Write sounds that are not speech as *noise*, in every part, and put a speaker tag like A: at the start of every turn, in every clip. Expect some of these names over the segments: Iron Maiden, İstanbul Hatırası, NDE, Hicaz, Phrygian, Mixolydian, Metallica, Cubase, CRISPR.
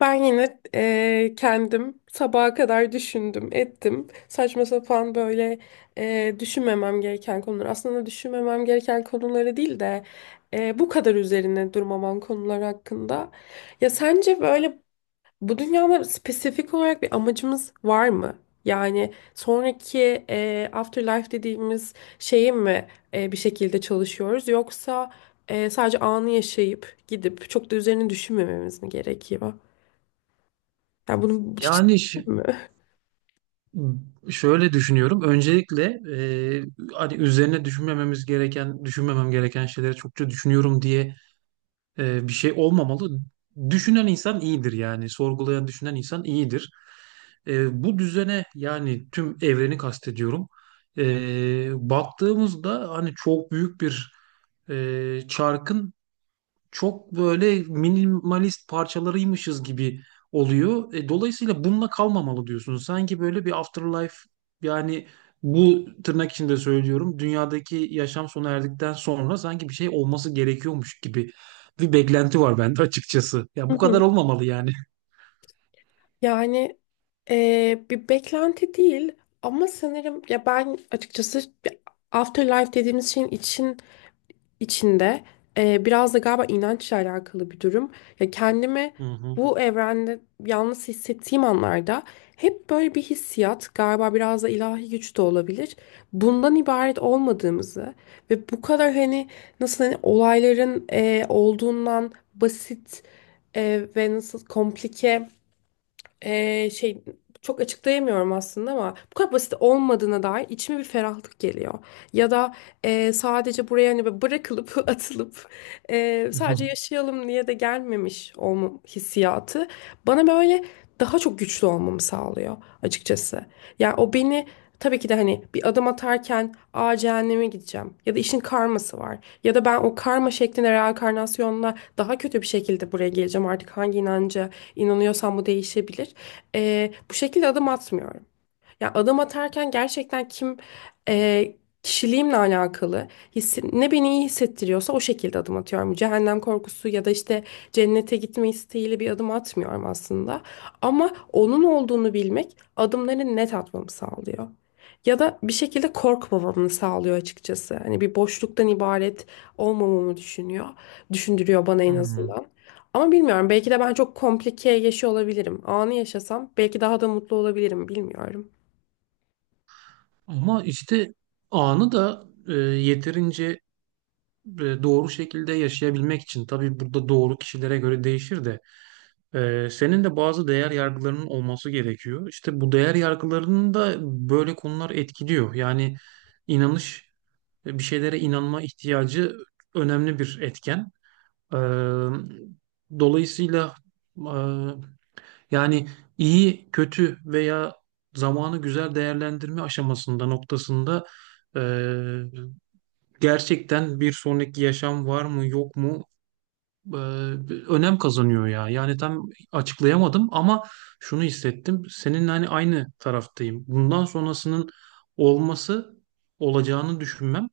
A: Ben yine kendim sabaha kadar düşündüm, ettim. Saçma sapan böyle düşünmemem gereken konular. Aslında düşünmemem gereken konuları değil de bu kadar üzerine durmamam konular hakkında. Ya sence böyle bu dünyada spesifik olarak bir amacımız var mı? Yani sonraki afterlife dediğimiz şeyi mi bir şekilde çalışıyoruz yoksa sadece anı yaşayıp gidip çok da üzerine düşünmememiz mi gerekiyor? Ya bunu hiç
B: Yani
A: mi?
B: şöyle düşünüyorum. Öncelikle e, hani üzerine düşünmememiz gereken, düşünmemem gereken şeyleri çokça düşünüyorum diye bir şey olmamalı. Düşünen insan iyidir yani. Sorgulayan, düşünen insan iyidir. Bu düzene yani tüm evreni kastediyorum. Baktığımızda hani çok büyük bir çarkın çok böyle minimalist parçalarıymışız gibi oluyor. Dolayısıyla bununla kalmamalı diyorsun. Sanki böyle bir afterlife, yani bu tırnak içinde söylüyorum. Dünyadaki yaşam sona erdikten sonra sanki bir şey olması gerekiyormuş gibi bir beklenti var bende açıkçası. Ya
A: Hı
B: bu kadar
A: hı.
B: olmamalı yani.
A: Yani bir beklenti değil ama sanırım ya ben açıkçası afterlife dediğimiz şeyin içinde biraz da galiba inançla alakalı bir durum. Ya kendimi
B: Hı hı.
A: bu evrende yalnız hissettiğim anlarda hep böyle bir hissiyat galiba biraz da ilahi güç de olabilir. Bundan ibaret olmadığımızı ve bu kadar hani nasıl hani olayların olduğundan basit ve nasıl komplike ee, şey çok açıklayamıyorum aslında ama bu kadar basit olmadığına dair içime bir ferahlık geliyor. Ya da sadece buraya hani böyle bırakılıp *laughs* atılıp
B: *laughs* Hı
A: sadece
B: hı.
A: yaşayalım diye de gelmemiş olma hissiyatı bana böyle daha çok güçlü olmamı sağlıyor açıkçası. Yani o beni tabii ki de hani bir adım atarken aa cehenneme gideceğim ya da işin karması var ya da ben o karma şeklinde reenkarnasyonla daha kötü bir şekilde buraya geleceğim artık hangi inanca inanıyorsam bu değişebilir, bu şekilde adım atmıyorum. Ya adım atarken gerçekten kim, e, kişiliğimle alakalı ne beni iyi hissettiriyorsa o şekilde adım atıyorum. Cehennem korkusu ya da işte cennete gitme isteğiyle bir adım atmıyorum aslında. Ama onun olduğunu bilmek adımları net atmamı sağlıyor. Ya da bir şekilde korkmamamı sağlıyor açıkçası. Hani bir boşluktan ibaret olmamamı düşünüyor. Düşündürüyor bana en
B: Hı.
A: azından. Ama bilmiyorum, belki de ben çok komplike yaşıyor olabilirim. Anı yaşasam belki daha da mutlu olabilirim, bilmiyorum.
B: Ama işte anı da yeterince doğru şekilde yaşayabilmek için tabii burada doğru kişilere göre değişir de Senin de bazı değer yargılarının olması gerekiyor. İşte bu değer yargılarını da böyle konular etkiliyor. Yani inanış, bir şeylere inanma ihtiyacı önemli bir etken. Ee, dolayısıyla e, yani iyi, kötü veya zamanı güzel değerlendirme aşamasında, noktasında e, gerçekten bir sonraki yaşam var mı, yok mu? e, önem kazanıyor ya. Yani tam açıklayamadım ama şunu hissettim. Seninle hani aynı taraftayım. Bundan sonrasının olması, olacağını düşünmem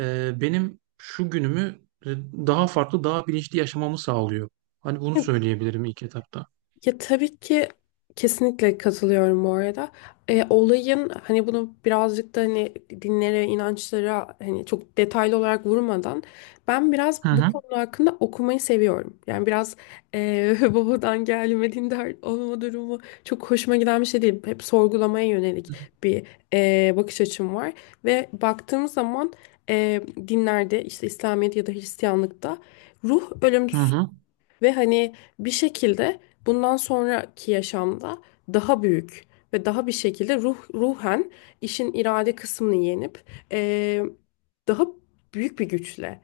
B: benim şu günümü daha farklı, daha bilinçli yaşamamı sağlıyor. Hani bunu
A: Evet,
B: söyleyebilirim ilk etapta.
A: ya tabii ki kesinlikle katılıyorum bu arada. E, olayın hani bunu birazcık da hani dinlere, inançlara hani çok detaylı olarak vurmadan ben biraz
B: Hı
A: bu
B: hı.
A: konu hakkında okumayı seviyorum. Yani biraz, *laughs* babadan gelme dindar olma durumu çok hoşuma giden bir şey değil. Hep sorgulamaya yönelik bir, bakış açım var. Ve baktığımız zaman, e, dinlerde işte İslamiyet ya da Hristiyanlıkta ruh
B: Hı
A: ölümsüz.
B: hı.
A: Ve hani bir şekilde bundan sonraki yaşamda daha büyük ve daha bir şekilde ruh, ruhen işin irade kısmını yenip eee, daha büyük bir güçle,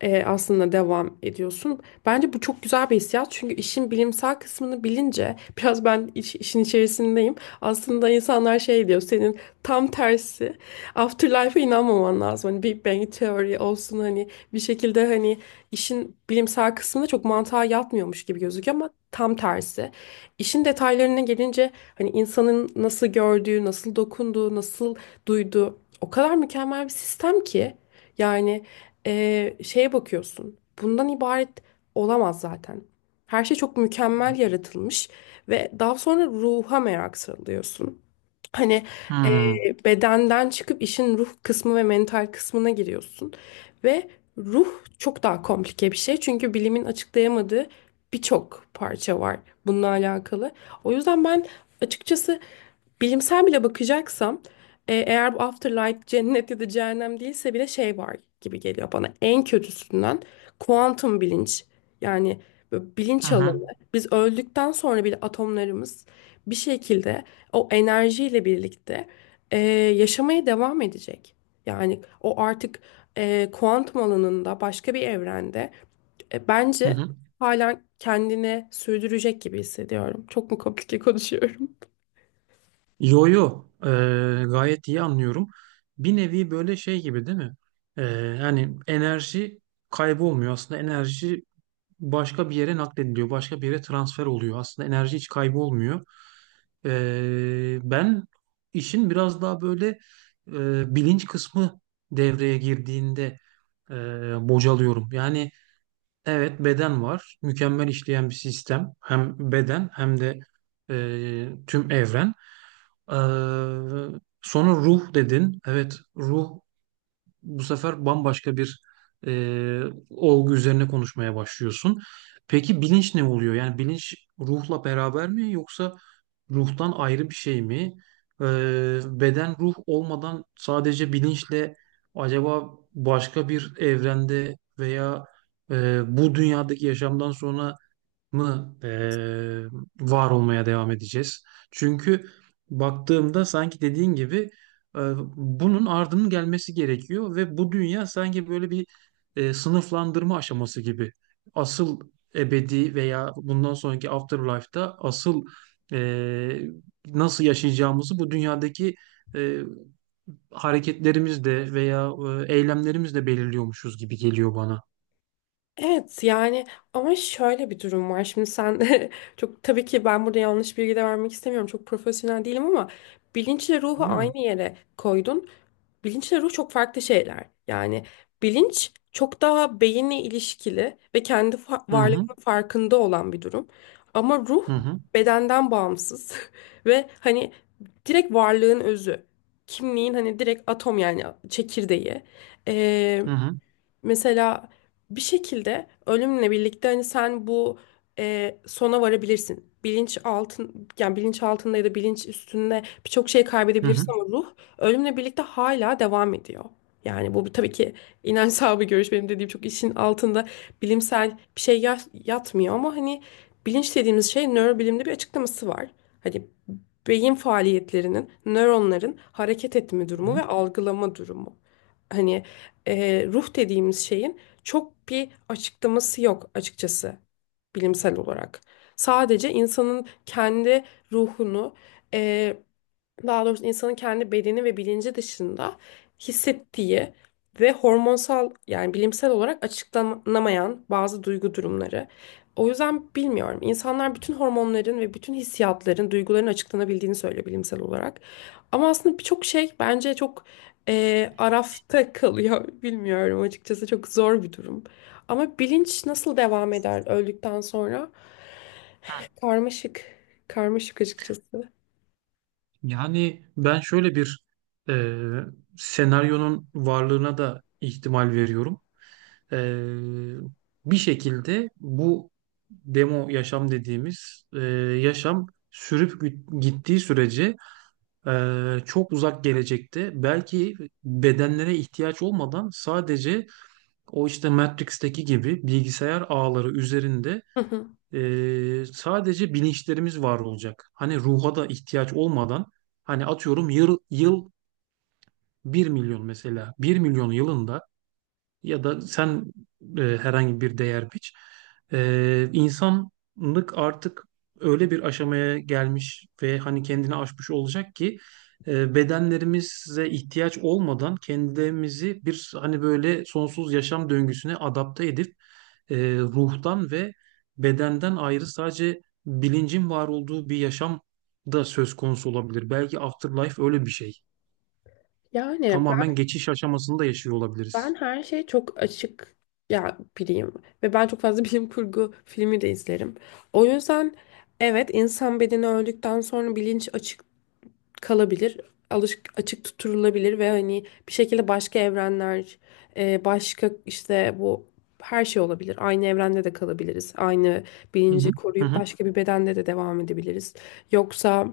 A: aslında devam ediyorsun. Bence bu çok güzel bir hissiyat çünkü işin bilimsel kısmını bilince *laughs* biraz ben işin içerisindeyim. Aslında insanlar şey diyor, senin tam tersi afterlife'a inanmaman lazım. Hani Big Bang teori olsun, hani bir şekilde hani işin bilimsel kısmında çok mantığa yatmıyormuş gibi gözüküyor ama tam tersi. İşin detaylarına gelince hani insanın nasıl gördüğü, nasıl dokunduğu, nasıl duyduğu o kadar mükemmel bir sistem ki, yani, şeye bakıyorsun. Bundan ibaret olamaz zaten. Her şey çok mükemmel yaratılmış ve daha sonra ruha merak sarılıyorsun. Hani,
B: Hı
A: e,
B: hı.
A: bedenden çıkıp işin ruh kısmı ve mental kısmına giriyorsun. Ve ruh çok daha komplike bir şey. Çünkü bilimin açıklayamadığı birçok parça var bununla alakalı. O yüzden ben açıkçası bilimsel bile bakacaksam, eğer bu afterlife cennet ya da cehennem değilse bile şey var gibi geliyor bana. En kötüsünden kuantum bilinç, yani böyle
B: Hı
A: bilinç
B: hı.
A: alanı. Biz öldükten sonra bile atomlarımız bir şekilde o enerjiyle birlikte, e, yaşamaya devam edecek. Yani o artık, kuantum alanında başka bir evrende,
B: Hı
A: bence
B: hı.
A: hala kendini sürdürecek gibi hissediyorum. Çok mu komplike konuşuyorum?
B: Yo yo. Gayet iyi anlıyorum. Bir nevi böyle şey gibi değil mi? Ee, yani enerji kaybolmuyor. Aslında enerji başka bir yere naklediliyor. Başka bir yere transfer oluyor. Aslında enerji hiç kaybolmuyor. Ben işin biraz daha böyle bilinç kısmı devreye girdiğinde e, bocalıyorum. Yani, evet, beden var. Mükemmel işleyen bir sistem. Hem beden hem de tüm evren. Ee, sonra ruh dedin. Evet, ruh bu sefer bambaşka bir e, olgu üzerine konuşmaya başlıyorsun. Peki bilinç ne oluyor? Yani bilinç ruhla beraber mi yoksa ruhtan ayrı bir şey mi? E, beden ruh olmadan sadece bilinçle acaba başka bir evrende veya bu dünyadaki yaşamdan sonra mı var olmaya devam edeceğiz? Çünkü baktığımda sanki dediğin gibi bunun ardının gelmesi gerekiyor ve bu dünya sanki böyle bir sınıflandırma aşaması gibi. Asıl ebedi veya bundan sonraki afterlife'da asıl eee, nasıl yaşayacağımızı bu dünyadaki eee hareketlerimizle veya eylemlerimizle belirliyormuşuz gibi geliyor bana.
A: Evet yani, ama şöyle bir durum var. Şimdi sen *laughs* çok, tabii ki ben burada yanlış bilgi de vermek istemiyorum. Çok profesyonel değilim ama bilinçle ruhu
B: Değil mi?
A: aynı yere koydun. Bilinçle ruh çok farklı şeyler. Yani bilinç çok daha beyinle ilişkili ve kendi
B: Hı hı,
A: varlığının farkında olan bir durum. Ama ruh
B: hı hı,
A: bedenden bağımsız *laughs* ve hani direkt varlığın özü. Kimliğin hani direkt atom, yani çekirdeği.
B: hı hı,
A: Mesela bir şekilde ölümle birlikte hani sen bu, sona varabilirsin. Bilinç altın yani bilinç altında ya da bilinç üstünde birçok şey
B: hı hı.
A: kaybedebilirsin ama ruh ölümle birlikte hala devam ediyor. Yani tabii ki inanç sahibi görüş benim dediğim, çok işin altında bilimsel bir şey yatmıyor ama hani bilinç dediğimiz şey nörobilimde bir açıklaması var. Hani beyin faaliyetlerinin, nöronların hareket etme
B: Hı
A: durumu
B: hı.
A: ve algılama durumu. Hani, ruh dediğimiz şeyin çok bir açıklaması yok açıkçası bilimsel olarak. Sadece insanın kendi ruhunu, e, daha doğrusu insanın kendi bedeni ve bilinci dışında hissettiği ve hormonsal yani bilimsel olarak açıklanamayan bazı duygu durumları. O yüzden bilmiyorum. İnsanlar bütün hormonların ve bütün hissiyatların, duyguların açıklanabildiğini söylüyor bilimsel olarak. Ama aslında birçok şey bence çok arafta kalıyor. *laughs* Bilmiyorum açıkçası, çok zor bir durum. Ama bilinç nasıl devam eder öldükten sonra? Karmaşık. Karmaşık açıkçası.
B: Yani ben şöyle bir e, senaryonun varlığına da ihtimal veriyorum. E, bir şekilde bu demo yaşam dediğimiz yaşam sürüp gittiği sürece çok uzak gelecekte belki bedenlere ihtiyaç olmadan sadece o işte Matrix'teki gibi bilgisayar ağları üzerinde
A: Hı hı.
B: sadece bilinçlerimiz var olacak. Hani ruha da ihtiyaç olmadan hani atıyorum yıl 1 milyon, mesela 1 milyon yılında ya da sen herhangi bir değer biç. İnsanlık artık öyle bir aşamaya gelmiş ve hani kendini aşmış olacak ki bedenlerimize ihtiyaç olmadan kendimizi bir hani böyle sonsuz yaşam döngüsüne adapte edip ruhtan ve bedenden ayrı sadece bilincin var olduğu bir yaşam da söz konusu olabilir. Belki afterlife öyle bir şey.
A: Yani.
B: Tamamen geçiş aşamasında yaşıyor
A: Ben
B: olabiliriz.
A: her şeye çok açık ya biriyim ve ben çok fazla *laughs* bilim kurgu filmi de izlerim. O yüzden evet, insan bedeni öldükten sonra bilinç açık kalabilir. Alış açık tutturulabilir ve hani bir şekilde başka evrenler, başka işte bu her şey olabilir. Aynı evrende de kalabiliriz. Aynı
B: Hı
A: bilinci
B: hı. Hı
A: koruyup
B: hı.
A: başka bir bedende de devam edebiliriz. Yoksa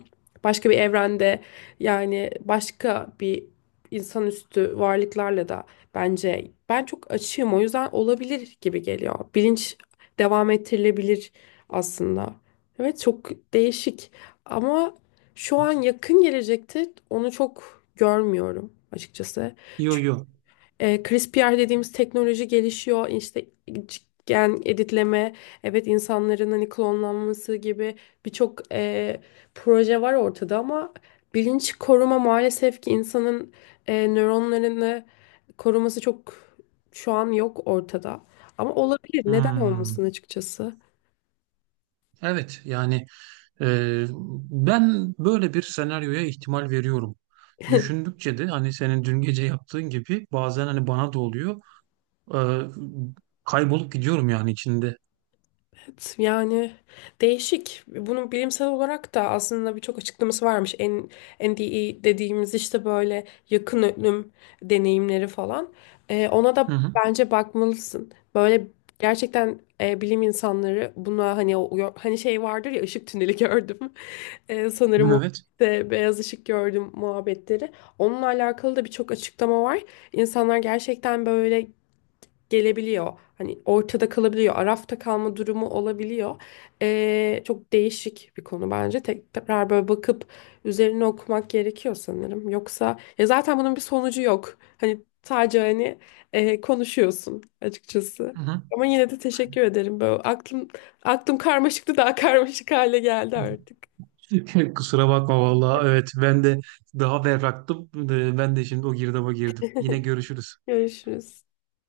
A: başka bir evrende yani başka bir insanüstü varlıklarla da bence ben çok açığım. O yüzden olabilir gibi geliyor. Bilinç devam ettirilebilir aslında. Evet çok değişik ama şu an yakın gelecekte onu çok görmüyorum açıkçası.
B: Yo
A: Çünkü
B: yo.
A: CRISPR dediğimiz teknoloji gelişiyor. İşte gen editleme, evet insanların hani klonlanması gibi birçok, proje var ortada ama bilinç koruma maalesef ki insanın, nöronlarını koruması çok, şu an yok ortada. Ama olabilir. Neden
B: Hmm.
A: olmasın açıkçası?
B: Evet yani e, ben böyle bir senaryoya ihtimal veriyorum. Düşündükçe de hani senin dün gece yaptığın gibi bazen hani bana da oluyor. E, kaybolup gidiyorum yani içinde.
A: Evet, yani değişik. Bunun bilimsel olarak da aslında birçok açıklaması varmış. En, NDE dediğimiz işte böyle yakın ölüm deneyimleri falan. Ona
B: Hı
A: da
B: hı.
A: bence bakmalısın. Böyle gerçekten, bilim insanları buna hani hani şey vardır ya, ışık tüneli gördüm. *laughs* Sanırım o
B: Evet.
A: de beyaz ışık gördüm muhabbetleri. Onunla alakalı da birçok açıklama var. İnsanlar gerçekten böyle gelebiliyor. Hani ortada kalabiliyor. Arafta kalma durumu olabiliyor. Çok değişik bir konu bence. Tekrar böyle bakıp üzerine okumak gerekiyor sanırım. Yoksa ya zaten bunun bir sonucu yok. Hani sadece hani, konuşuyorsun açıkçası.
B: Hı hı.
A: Ama yine de teşekkür ederim. Böyle aklım karmaşıktı, daha *laughs* karmaşık hale geldi artık.
B: *laughs* Kusura bakma vallahi. Evet ben de daha berraktım. Ben de şimdi o girdaba girdim. Yine görüşürüz.
A: Görüşürüz.